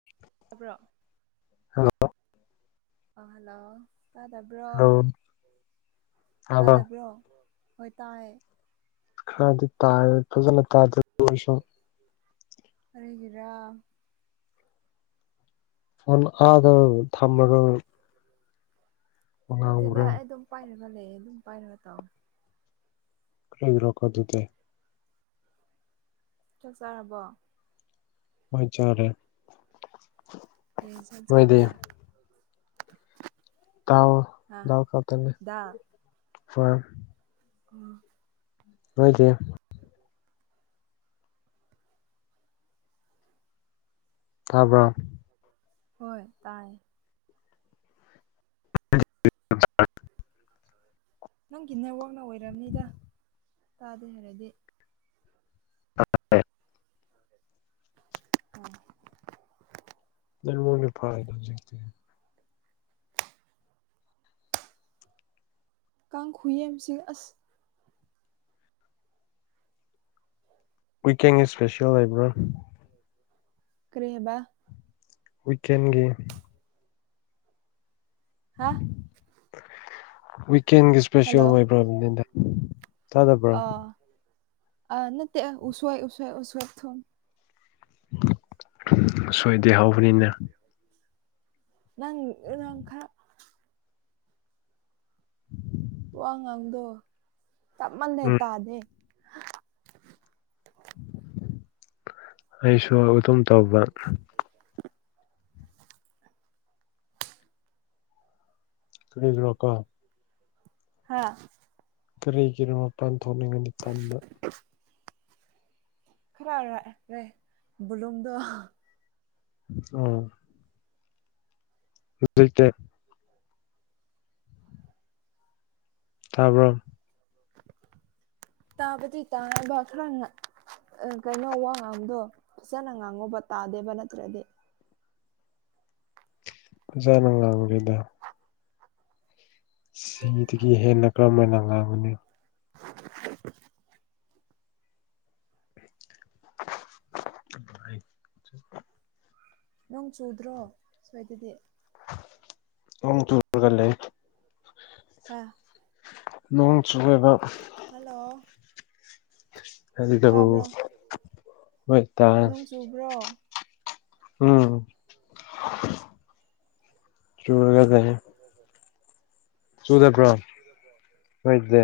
[inaudible] ꯇꯕ꯭ꯔꯣ [unintelligible] ꯑ ꯍꯜꯂꯣ ꯇꯥꯗꯕ꯭ꯔꯣ ꯍꯜꯂꯣ ꯇꯥꯕ꯭ꯔꯣ ꯇꯥꯗꯕ꯭ꯔꯣ ꯍꯣꯏ ꯇꯥꯏꯌꯦ ꯈꯗꯤ ꯇꯥꯔ ꯇ ꯆꯂ ꯇꯥꯖꯁꯣ ꯍꯥꯏꯔꯒꯔꯥ ꯑꯣꯟ ꯑ ꯊꯝꯕꯔ ꯅꯠꯇꯦꯗ ꯑꯩ ꯑꯗꯨꯝ ꯄꯥꯏꯔꯒ ꯂꯩꯌꯦ ꯑꯗꯨꯝ ꯄꯥꯏꯔꯒ ꯇꯧ ꯊꯦꯡꯗ꯭ꯔꯣꯀꫭ ꯗꯨꯗꯦ ꯆꯠꯆꯔꯕꯣ ꯍꯣꯏꯆꯥꯔꯦ ꯌꯦꯁ ꯆꯥꯕ꯭ꯔ ꯇ ꯇꯎ ꯀꯇꯅꯦ ꯗꯥꯜ ꯍ ꯎꯝ ꯅꯣꯏꯗꯤ ꯇꯥꯕ꯭ꯔꯣ ꯍꯣꯏ ꯇꯥꯏ ꯅꯪꯒꯤ ꯅꯋꯥꯛꯅ ꯑꯣꯏꯔꯕꯅꯤꯗ ꯇꯥꯗꯦ ꯍꯥꯏꯔꯗꯤ ꯑꯦ ꯑ ꯅꯪ ꯃꯅꯤ ꯐꯔꯅ ꯆꯛꯇ ꯀꯥꯡ ꯈꯨꯌꯦꯁꯤꯡ ꯑꯁ ꯋꯤꯛꯀꯦꯡꯒꯤ ꯏꯁꯄꯦꯁꯤꯌꯦꯜ ꯂꯩꯕ꯭ꯔꯥ ꯀ꯭ꯔꯤꯕꯥ ꯀꯦꯟꯒ ꯍꯥ ꯋꯤꯀꯦꯟꯒꯤ ꯏꯁꯄꯦꯁꯤꯜ ꯍꯜꯂꯣ ꯑꯣꯏꯕ꯭ꯔ ꯆꯥꯗꯕ꯭ꯔꯣ ꯑ ꯅ ꯎꯁꯋꯥꯏ ꯎꯁ ꯎꯁꯋꯥ ꯊ ꯁꯣꯏꯗꯦ ꯍꯧꯕꯅꯤꯅ ꯅꯪꯈꯥ [inaudible] ꯋꯥ ꯉꯥꯡꯗꯣ ꯇꯞꯃꯜꯂꯦ ꯎꯝ ꯇꯥꯗꯦ ꯑꯩꯁꯨ ꯑꯧ ꯑꯗꯨꯝ ꯇꯧꯕ [unintelligible] ꯍꯥꯥ ꯀꯔꯤꯒꯤꯔꯣ ꯃꯄꯥꯟ ꯊꯣꯛꯅꯤꯡꯉꯗꯤ ꯇꯟꯕ ꯈꯔ ꯔꯥꯛꯔꯦ ꯕꯨꯂꯨꯝꯗꯣ ꯎꯝ ꯂꯩꯇꯦ ꯇꯥꯕ꯭ꯔꯣ [inaudible] ꯇꯥꯕꯗꯤ ꯇꯥꯏꯑꯦꯕ ꯈꯔ ꯅꯛ ꯑ ꯀꯩꯅꯣ ꯋꯥꯉꯥꯡꯕꯗꯣ ꯐꯖꯅ ꯉꯥꯡꯉꯣꯕ ꯇꯥꯗꯦꯕ ꯅꯠꯇ꯭ꯔꯗꯤ ꯐꯖꯅ ꯉꯥꯡꯔꯤꯗ ꯁꯤꯗꯒꯤ ꯍꯦꯟꯅ ꯀꯔꯝ ꯍꯥꯏꯅ ꯉꯥꯡꯒꯨꯅꯤ [unintelligible] [unintelligible] ꯅꯣꯡ ꯆꯨꯗ꯭ꯔꯣ ꯁ꯭ꯋꯥꯏꯗꯗꯤ ꯎꯝ ꯇꯨꯔꯒ ꯂꯩ ꯍꯥ ꯅꯣꯡ ꯆꯨꯏꯌꯦꯕ ꯍꯜꯂꯣ ꯍꯜꯂꯣ ꯇꯥꯕ꯭ꯔꯣ ꯃꯣꯏꯇꯥꯏꯝ ꯅꯣꯡ ꯆꯨꯕ꯭ꯔꯣ ꯎꯝ ꯔꯨꯔꯗꯣꯏꯅꯤ ꯆꯨꯗꯕ꯭ꯔꯣ ꯅꯣꯏꯗꯤ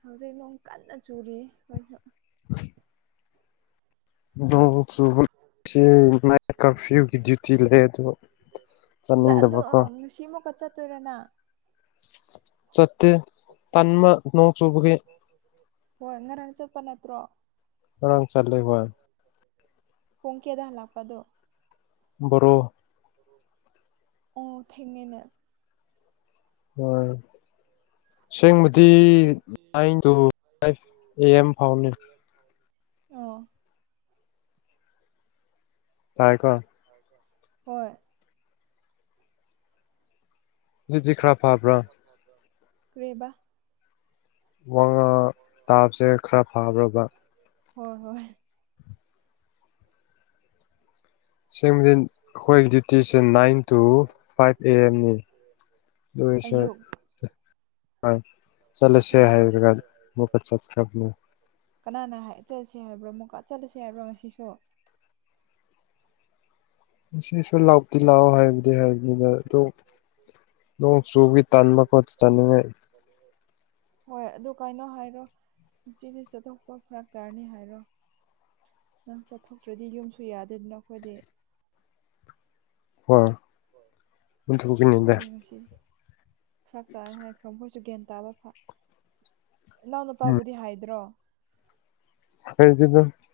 ꯍꯧꯖꯤꯛ ꯅꯣꯡ ꯀꯟꯅ ꯆꯨꯔꯤꯌꯦ ꯍꯣꯏ ꯍꯣꯏ [inaudible] ꯅꯣꯡ ꯆꯨꯕꯖꯤ ꯅꯥꯏꯠ ꯀꯔꯐ꯭ꯌꯨꯒꯤ ꯗ꯭ꯌꯨꯇꯤ ꯂꯩ ꯑꯗꯨ ꯆꯥꯅꯤꯡꯗꯕꯀꯣ ꯉꯁꯤꯃꯨꯛꯀ ꯆꯠꯇꯣꯏꯔ ꯅꯪ ꯆꯠꯇꯦ ꯇꯟꯕ ꯅꯣꯡ ꯆꯨꯕꯒꯤ ꯍꯣꯏ ꯉꯔꯥꯡ ꯆꯠꯄ ꯅꯠꯇ꯭ꯔꯣ ꯉꯔꯥꯡ ꯆꯠꯂꯦ ꯋꯥꯟ ꯄꯨꯡ ꯀꯌꯥꯗ ꯍꯜꯂꯛꯄꯗꯣ ꯕꯣꯔꯣ ꯑꯣ ꯊꯦꯡꯉꯦꯅꯦ ꯍꯣꯏ ꯑꯁꯦꯡꯕꯗꯤ nine two five A M ꯐꯥꯎꯅꯤꯗ ꯑꯣ ꯇꯥꯏꯀꯣ ꯍꯣꯏ ꯑꯗꯨꯗꯤ ꯈꯔꯥ ꯐꯥꯕ꯭ꯔꯥ ꯀ꯭ꯔꯤꯕ ꯋꯥꯉꯥꯡ ꯇꯥꯕꯁꯦ ꯈꯔ ꯐꯥꯕ꯭ꯔꯕ ꯍꯣꯏ ꯍꯣꯏ ꯁꯦꯝꯒꯤꯟ ꯑꯩꯈꯣꯏ ꯗ꯭ꯌꯨꯇꯤꯁꯦ ꯅꯥꯏꯟ ꯇꯨ ꯐꯥꯏꯚ ꯑꯦ ꯑꯦꯝꯅꯤ ꯑꯗꯨ ꯑꯣꯏꯁꯨ ꯑꯌꯨꯛ ꯍꯥꯏ ꯆꯠꯂꯁꯦ ꯑꯣ ꯍꯥꯏꯔꯒ ꯃꯨꯛꯀ ꯆꯠꯈ꯭ꯔꯕꯅꯦ ꯀꯅꯥꯅ ꯍꯥꯏ ꯆꯠꯂꯁꯦ ꯍꯥꯏꯕ꯭ꯔꯣ ꯑꯃꯨꯛꯀꯥ ꯆꯠꯂꯁꯦ ꯍꯥꯏꯕ꯭ꯔꯣ ꯉꯁꯤꯁꯨ ꯏꯁꯨ ꯂꯥꯎꯇꯤ ꯂꯥꯛꯑꯣ ꯍꯥꯏꯕꯗꯤ ꯍꯥꯏꯕꯅꯤꯅ ꯑꯗꯨ ꯅꯣꯡ ꯆꯨꯕꯒꯤ ꯇꯟꯕ ꯈꯣꯠ ꯆꯥꯅꯤꯡꯉꯥꯏ ꯍꯣꯏ ꯑꯗꯨ ꯀꯩꯅꯣ ꯍꯥꯏꯔꯣ ꯉꯁꯤꯗꯤ ꯆꯠꯊꯣꯛꯄ ꯐꯔꯛ ꯇꯥꯔꯅꯤ ꯍꯥꯏꯔꯣ ꯅꯪ ꯆꯠꯊꯣꯛꯇ꯭ꯔꯗꯤ ꯌꯨꯝꯁꯨ ꯌꯥꯗꯦꯗꯅ ꯑꯩꯈꯣꯏꯗꯤ ꯍꯣꯏ ꯑꯗꯨꯒꯤꯅꯤꯗ ꯑꯗꯨꯒꯤ ꯉꯁꯤꯗꯤ ꯐꯔꯥꯛ ꯇꯥꯏ ꯍꯥꯏꯈ꯭ꯔꯣ ꯃꯈꯣꯏꯁꯨ ꯒ꯭ꯌꯥꯟ ꯇꯥꯕ ꯐ ꯏꯅꯥꯎ ꯅꯨꯄꯥꯕꯨꯗꯤ ꯍꯥꯏꯗ꯭ꯔꯣ [unintelligible]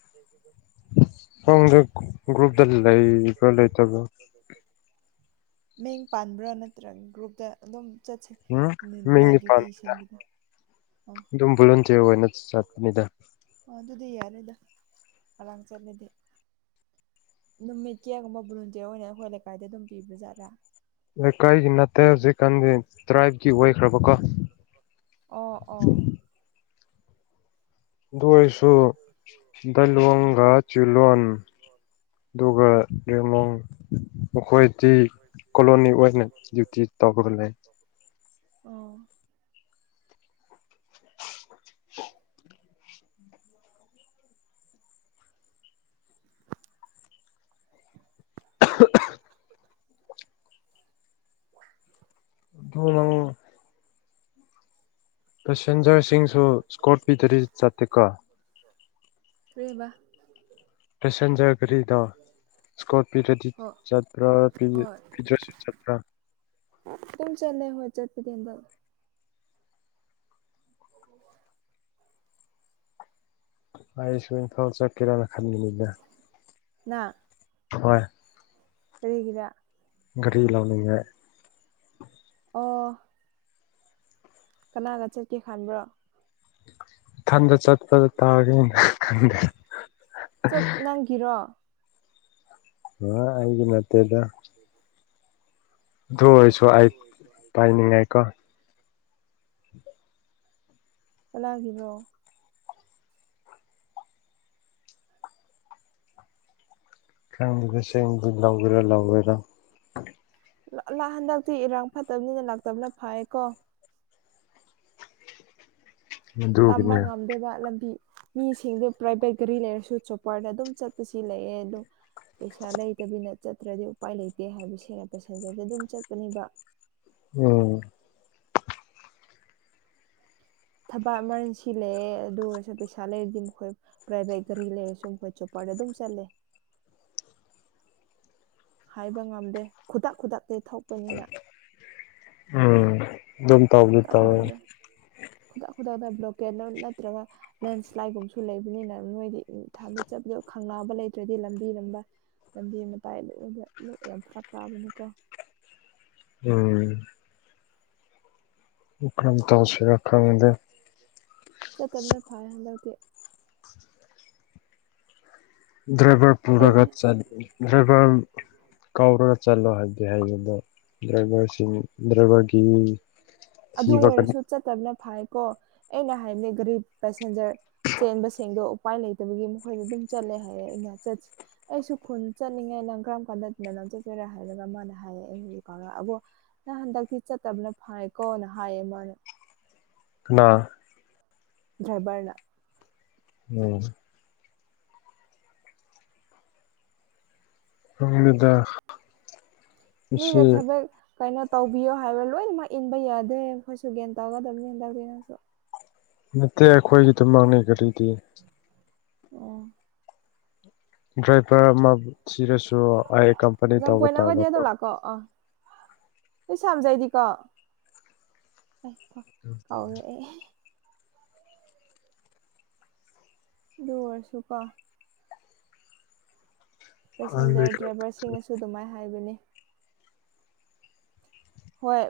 ꯈꯪꯗꯦ ꯒ꯭ꯔꯨꯞꯇ ꯂꯩꯕꯔ ꯂꯩꯇꯕꯔ ꯃꯤꯡ ꯄꯟꯕ꯭ꯔꯥ ꯅꯠꯇ꯭ꯔꯒ ꯒ꯭ꯔꯨꯞꯇ ꯑꯗꯨꯝ ꯆꯠꯁꯦ ꯎꯝ ꯃꯤ ꯅꯥꯏꯠ ꯅꯤꯄꯥꯟ ꯗ꯭ꯌꯨꯇꯤ ꯁꯤꯡꯒꯤꯗꯤ [unintelligible] [unintelligible] ꯑꯣꯏꯅ ꯆꯠꯄꯅꯤꯗ ꯑꯣ ꯑꯗꯨꯗꯤ ꯌꯥꯔꯦꯗ ꯉꯔꯥꯡ ꯆꯠꯂꯗꯤ ꯅꯨꯃꯤꯠ ꯀꯌꯥꯒꯨꯝꯕ ꯕꯣꯂꯟꯇꯤꯌꯔ ꯑꯣꯏꯅ ꯑꯩꯈꯣꯏ ꯂꯩꯀꯥꯏꯗ ꯑꯗꯨꯝ ꯄꯤꯕꯥꯖꯥꯠꯔꯥ ꯂꯩꯀꯥꯏꯒꯤ ꯅꯠꯇꯦ ꯍꯧꯖꯤꯛꯀꯥꯟꯗꯤ ꯇ꯭ꯔꯥꯏꯕꯀꯤ ꯑꯣꯏꯈ꯭ꯔꯕꯀꯣ ꯑꯣ ꯑꯣ ꯏꯁꯨ ꯗꯜꯋꯣꯡꯒ ꯖꯨꯂꯣꯟ ꯑꯗꯨꯒ ꯔꯤꯃꯣ ꯃꯈꯣꯏꯗꯤ ꯀꯣꯂꯣꯅꯤ ꯑꯣꯏꯅ ꯗ꯭ꯌꯨꯇꯤ ꯇꯧꯕꯒ ꯂꯩ ꯑꯣ [unintelligible] [unintelligible] ꯅꯪ ꯄꯦꯁꯦꯟꯖꯔꯁꯤꯡꯁꯨ ꯁꯀꯣꯔꯠ ꯄꯤꯗꯔꯤ ꯆꯠꯇꯦꯀꯣ ꯀꯔꯤꯕ ꯄꯦꯁꯦꯟꯖ꯭ꯔꯠ ꯀꯔꯤꯗꯣ ꯁꯀꯣꯠ ꯄꯤꯗꯔꯗꯤ ꯍꯣꯏ ꯆꯠꯄ꯭ꯔꯥ ꯄꯤ ꯄꯤꯗ꯭ꯔꯁꯨ ꯆꯠꯄ꯭ꯔꯥ ꯇꯨꯝ ꯆꯠꯂꯦ ꯍꯣꯏ ꯆꯠꯄꯗꯤ ꯍꯟꯗꯛ [unintelligible] ꯑꯩꯁꯨ ꯏꯝꯐꯥꯜ ꯆꯠꯀꯦꯔꯅ ꯈꯟꯕꯅꯤꯗ ꯅꯥ ꯍꯣꯏ ꯀꯔꯤꯒꯤꯔꯥ ꯒꯥꯔꯤ ꯂꯧꯅꯤꯡꯉꯥꯢ ꯑꯣ ꯀꯅꯥꯒ ꯆꯠꯀꯦ ꯈꯟꯕ꯭ꯔꯣ ꯏꯊꯟꯗ ꯆꯠꯄꯗ ꯇꯥꯒꯦꯅꯤ ꯈꯪꯗꯦ ꯆꯠ ꯅꯪꯒꯤꯔꯣ [unintelligible] ꯑꯩꯒꯤ ꯅꯠꯇꯦꯗ ꯑꯗꯨ ꯑꯣꯔꯁꯨ ꯑꯩ ꯄꯥꯏꯅꯤꯡꯉꯦ ꯀꯣ ꯀꯅꯥꯒꯤꯅꯣ ꯈꯪꯗꯦ ꯁꯦꯡꯗꯨ ꯂꯧꯒꯦꯔꯥ ꯂꯧꯂꯣꯏꯔꯥ ꯂꯥ ꯂ ꯍꯟꯗꯛꯇꯤ ꯏꯔꯥꯡ ꯐꯠꯇꯕꯅꯤꯅ ꯂꯥꯛꯇꯕꯅ ꯐꯌꯦ ꯀꯣ ꯇꯝꯕ ꯑꯗꯨꯒꯤꯅꯦ ꯉꯝꯗꯦꯕ ꯂꯝꯕꯤ ꯃꯤꯁꯤꯡꯗꯨ ꯄ꯭ꯔꯥꯏꯚꯦꯠ ꯒꯥꯔꯤ ꯂꯩꯔꯁꯨ ꯆꯣꯄ꯭ꯔꯗ ꯑꯗꯨꯝ ꯆꯠꯄꯁꯤ ꯂꯩꯑꯦ ꯑꯗꯨ ꯄꯩꯁꯥ ꯂꯩꯇꯕꯤꯅ ꯆꯠꯇ꯭ꯔꯗꯤ ꯎꯄꯥꯏ ꯂꯩꯇꯦ ꯍꯥꯏꯕꯁꯦ ꯄꯦꯁꯦꯟꯖꯔꯗ ꯑꯗꯨꯝ ꯆꯠꯄꯅꯤꯕ ꯎꯝ ꯊꯕꯛ ꯃꯥꯔꯔꯟꯁꯤ ꯂꯩꯌꯦ ꯑꯗꯨ ꯑꯣꯏꯔꯁꯨ ꯄꯩꯁꯥ ꯂꯩꯔꯗꯤ ꯃꯈꯣꯏ ꯄ꯭ꯔꯥꯏꯚꯦꯠ ꯒꯥꯔꯤ ꯂꯩꯔꯦ ꯁꯨꯝ [unintelligible] ꯆꯣꯄꯔꯗ ꯑꯗꯨꯝ ꯆꯠꯂꯦ ꯍꯥꯏꯕ ꯉꯝꯗꯦ ꯈꯨꯗꯥꯛ ꯈꯨꯗꯥꯛꯇꯩ ꯊꯣꯛꯄꯅꯤꯅ ꯎꯝ ꯗꯨꯝ ꯈꯨꯗꯥꯛ ꯈꯨꯗꯥꯛꯗ ꯈꯨꯗꯥꯛ ꯈꯨꯗꯥꯛꯗ ꯕ꯭ꯂꯣꯀꯦꯠ ꯂꯣ ꯅꯠꯇ꯭ꯔꯒ ꯂꯦꯟꯁ꯭ꯂꯥꯏꯠꯒꯨꯝꯕꯁꯨ ꯂꯩꯕꯅꯤꯅ ꯅꯣꯏꯗꯤ ꯊꯥꯞꯅ ꯆꯠꯄꯗꯣ ꯈꯪꯅꯥꯕ ꯂꯩꯇ꯭ꯔꯗꯤ ꯂꯝꯕꯤꯔꯝꯕ ꯂꯝꯕꯤ ꯃꯇꯥꯏ ꯂꯣꯛꯗ ꯂꯣꯛ ꯌꯥꯝ ꯐꯔꯥꯛ ꯇꯥꯕꯅꯦꯀꯣ ꯎꯝ ꯎꯈ꯭ꯔꯝ ꯇꯧꯁꯤꯔ ꯈꯪꯗꯦ ꯆꯠꯇꯕꯅ ꯐꯥꯏꯌꯦ ꯍꯟꯗꯛꯇꯤ ꯗ꯭ꯔꯥꯏꯚꯔ ꯑꯩ ꯄꯨꯔꯒ ꯆꯠ ꯗ꯭ꯔꯥꯏꯚꯔ ꯀꯥꯎꯔꯒ ꯆꯠꯂꯣ ꯍꯥꯏꯕꯗꯤ ꯍꯥꯏꯌꯦꯗꯣ ꯗ꯭ꯔꯥꯏꯚꯔꯁꯤꯡ ꯗ꯭ꯔꯥꯏꯚꯔꯒꯤꯃꯤ ꯑꯗꯨ ꯑꯣꯏꯔꯁꯨ ꯆꯠꯇꯕꯅ ꯐꯥꯏꯌꯦ ꯀꯣ ꯑꯩꯅ ꯍꯥꯏꯕꯅꯦ ꯒꯥꯔꯤ ꯄꯦꯁꯦꯟꯖꯔ ꯆꯦꯟꯕ ꯁꯦꯡꯗꯣ ꯎꯄꯥꯏ ꯂꯩꯇꯕꯒꯤ ꯃꯈꯣꯏꯅ ꯑꯗꯨꯝ ꯆꯠꯂꯦ ꯍꯥꯏꯌꯦ ꯑꯩꯅ ꯆꯠ ꯑꯩꯁꯨ ꯈꯨꯟ ꯆꯠꯅꯤꯡꯉꯦꯅ ꯅꯪ ꯀꯔꯝ ꯀꯥꯟꯗ ꯃꯦꯂꯣꯝ ꯆꯠꯇꯣꯏꯔꯥ ꯍꯥꯏꯔꯒ ꯃꯥꯅ ꯍꯥꯏꯌꯦ ꯑꯩ [unintelligible] ꯀꯥꯔꯛꯑꯕꯣ ꯅꯪ ꯍꯟꯗꯛꯇꯤ ꯆꯠꯇꯕꯅ ꯐꯥꯏꯌꯦ ꯀꯣꯅ ꯍꯥꯏꯌꯦ ꯃꯥꯅ ꯀꯅꯥ ꯗ꯭ꯔꯥꯏꯕꯔꯅ ꯎꯝ [unintelligible] ꯃꯁꯤ ꯃꯤꯅ ꯊꯕꯛ ꯀꯩꯅꯣ ꯇꯧꯕꯤꯌꯣ ꯍꯥꯏꯕ ꯂꯣꯏꯅꯃꯛ ꯏꯟꯕ ꯌꯥꯗꯦ ꯑꯩꯈꯣꯏꯁꯨ ꯒ꯭ꯌꯥꯟ ꯇꯧꯒꯗꯕꯅꯤꯗ [unintelligible] ꯁꯨ ꯅꯠꯇꯦ ꯑꯩꯈꯣꯏꯒꯤ ꯗꯨꯃꯛꯅꯦ ꯒꯔꯤꯗꯤ ꯑꯣ ꯗ꯭ꯔꯥꯏꯚꯔ ꯑꯃ ꯊꯤꯔꯁꯨ ꯑꯥꯏ ꯑꯦꯀꯝꯄꯅꯤ ꯇꯧꯕ ꯇꯥꯕꯀꯣ ꯀꯣ ꯑꯣ [unintelligible] ꯑꯩ ꯐꯣ ꯀꯥꯎꯔꯦ ꯑꯩ ꯑꯗꯨ ꯑꯣꯏꯔꯁꯨꯀꯣ ꯄꯦꯁꯦꯟꯖꯔ ꯗ꯭ꯔꯥꯏꯚꯔꯁꯤꯡꯅꯁꯨ ꯑꯗꯨꯃꯥꯏꯅ ꯍꯥꯏꯕꯅꯤ ꯍꯣꯏ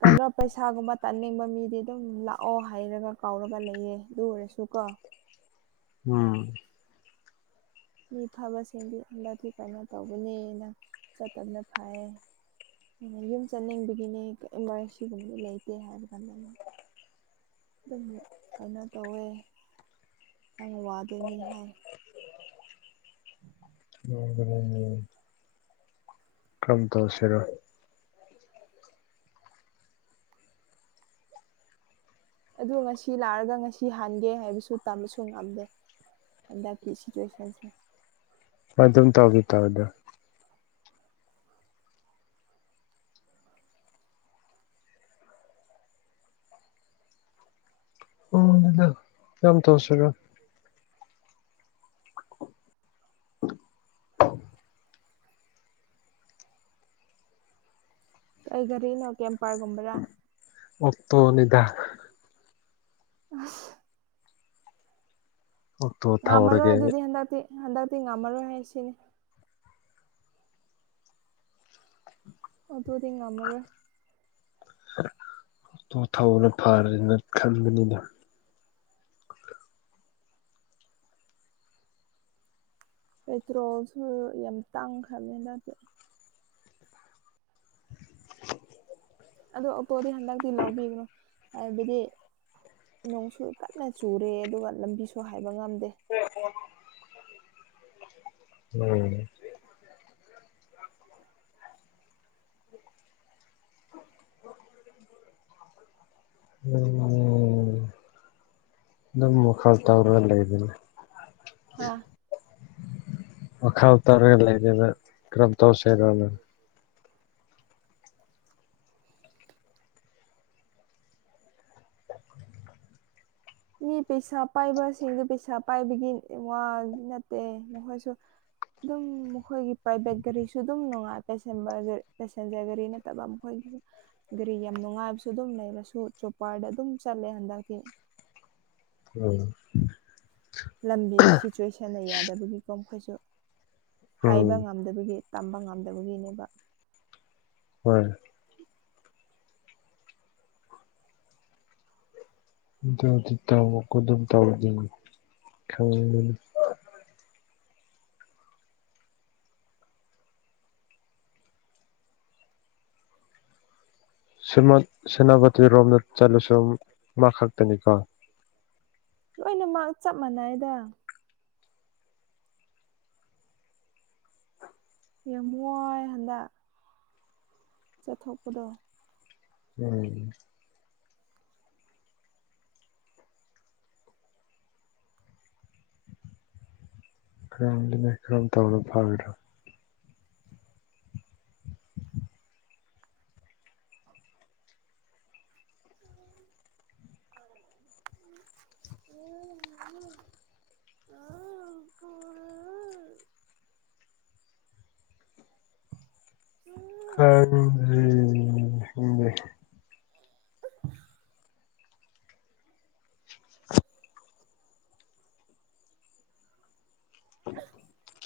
ꯀꯩꯅꯣ ꯄꯩꯁꯥꯒꯨꯝꯕ ꯇꯥꯅꯤꯡꯕ ꯃꯤꯗꯤ ꯑꯗꯨꯝ ꯂꯥꯛꯑꯣ ꯍꯥꯏꯔꯒ ꯀꯥꯎꯔꯒ ꯂꯩꯌꯦ ꯑꯗꯨ ꯑꯣꯏꯔꯁꯨ ꯀꯣ ꯎꯝ ꯃꯤ ꯐꯕꯁꯤꯡꯗꯤ [unintelligible] ꯀꯩꯅꯣ ꯇꯧꯕꯅꯦꯅ ꯆꯠꯇꯕꯅ ꯐꯩ ꯑꯩꯅ ꯌꯨꯝ ꯆꯠꯅꯤꯡꯕꯒꯤꯅꯦ ꯏꯃꯥꯔꯖꯦꯟꯁꯤꯒꯨꯝꯕꯗꯤ ꯂꯩꯇꯦ ꯍꯥꯏꯕ ꯀꯥꯟꯗ ꯑꯃ ꯑꯗꯨꯝ ꯀꯩꯅꯣ ꯇꯧꯋꯦ ꯅꯪ ꯋꯥꯗꯣꯏꯅꯤ ꯍꯥꯏ [unintelligible] ꯀꯔꯝ ꯇꯧꯁꯤꯔ ꯑꯗꯨ ꯉꯁꯤ ꯂꯥꯛꯑꯒ ꯉꯁꯤ ꯍꯥꯟꯒꯦ ꯍꯥꯏꯕꯁꯨ ꯇꯝꯕꯁꯨ ꯉꯝꯗꯦ ꯍꯟꯗꯛꯀꯤ ꯁꯤꯆꯨꯋꯦꯁꯟꯁꯦ ꯍꯣꯏ ꯑꯗꯨꯝ ꯇꯧꯗꯤ ꯇꯕꯗ ꯎꯗꯨ ꯀꯝ ꯇꯧꯁꯤꯔ [unintelligible] [inaudible] ꯀꯩ ꯒꯥꯔꯤꯅꯣ ꯀꯦꯝꯄꯔꯒꯨꯝꯕꯔꯥ ꯑꯣꯛꯇꯣꯅꯤꯗꯥꯥ ꯑꯁ ꯑꯣꯛꯇꯣ ꯉꯥꯝꯃꯔꯣꯏ ꯊꯧꯔꯒꯦ ꯑꯗꯨꯗꯤ ꯍꯟꯗꯛꯇꯤ ꯍꯟꯗꯛꯇꯤ ꯉꯝꯃꯔꯣꯏ ꯍꯥꯏ ꯁꯤꯅꯤ ꯑꯗꯨꯗꯤ ꯉꯃꯔꯣꯏ ꯑꯣꯇꯣ ꯊꯧꯕꯅ ꯐꯔꯦꯅ ꯈꯟꯕꯅꯤꯅ ꯄꯦꯇ꯭ꯔꯣꯜꯁꯨ ꯌꯥꯝ ꯇꯥꯡꯈ꯭ꯔꯕꯅꯤ ꯍꯟꯗꯛꯇꯤ ꯑꯗꯣ ꯑꯣꯛꯇꯣꯗꯤ ꯍꯟꯗꯛꯇꯤ ꯂꯧꯕꯤꯒꯅꯨ ꯍꯥꯏꯕꯗꯤ ꯅꯣꯡꯁꯨ ꯀꯟꯅ ꯆꯨꯔꯦ ꯑꯗꯨꯒ ꯂꯝꯕꯤꯁꯨ ꯍꯥꯏꯕ ꯉꯝꯗꯦ [unintelligible] ꯎꯝ [unintelligible] ꯅꯝꯃꯣ [unintelligible] ꯇꯧꯔ ꯂꯩꯕꯅꯤ ꯍꯥꯥ ꯋꯈꯥꯎ ꯇꯥꯔ ꯂꯩ [unintelligible] ꯀꯔꯝ ꯇꯧꯁꯦꯔꯥꯅ ꯃꯤ ꯄꯩꯁꯥ ꯄꯥꯏꯕꯁꯤꯡꯗꯨ ꯄꯩꯁꯥ ꯄꯥꯏꯕꯒꯤ ꯋꯥ ꯅꯠꯇꯦ ꯃꯈꯣꯏꯁꯨ ꯗꯨꯝ ꯃꯈꯣꯏꯒꯤ ꯄ꯭ꯔꯥꯏꯚꯦꯠ ꯒꯔꯤꯁꯨ ꯗꯨꯝ ꯅꯨꯡꯉꯥꯏ ꯄꯁꯦꯟꯕꯔꯗ ꯄꯦꯁꯦꯟꯖꯔ ꯒꯥꯔꯤ ꯅ ꯇꯕꯝ ꯈꯣꯏꯒꯤ ꯒꯔꯤ ꯌꯥꯝ ꯅꯨꯡꯉꯥꯏꯕꯁꯨ ꯗꯨꯝ ꯂꯩꯔꯁꯨ ꯆꯣꯞꯄꯔꯗ ꯑꯗꯨꯝ ꯆꯠꯂꯦ ꯍꯟꯗꯛꯇꯤ ꯎꯝ ꯂꯝꯕꯤ ꯁꯤꯆꯨꯋꯦꯁꯟꯅ ꯌꯥꯗꯕꯒꯤꯀꯣ ꯃꯈꯣꯏꯁꯨ ꯎꯝ ꯍꯥꯏꯕ ꯉꯝ ꯎꯝꯗꯕꯒꯤ ꯇꯝꯕ ꯉꯝꯗꯕꯒꯤꯅꯦꯕ ꯍꯣꯏ ꯗꯨꯗꯤ ꯇꯧꯕ ꯀꯨꯗꯤꯡ [unintelligible] ꯥꯁꯤꯃꯟ ꯁꯦꯅꯥꯕꯇꯤ ꯔꯣꯝꯗ ꯆꯠꯂꯁꯨ ꯃꯥ ꯈꯛꯇꯅꯤ [unintelligible] ꯂꯣꯏꯅꯃꯛ ꯆꯞ ꯃꯥꯟꯅꯩꯌꯦꯗ ꯌꯝꯋꯥꯏ ꯍꯟꯗꯛ ꯆꯠꯊꯣꯛꯄꯗꯣ ꯎꯝ [unintelligible] [inaudible] [unintelligible] [inaudible] ꯀꯅꯤꯡꯗ꯭ꯔꯤ [unintelligible] [inaudible] [inaudible]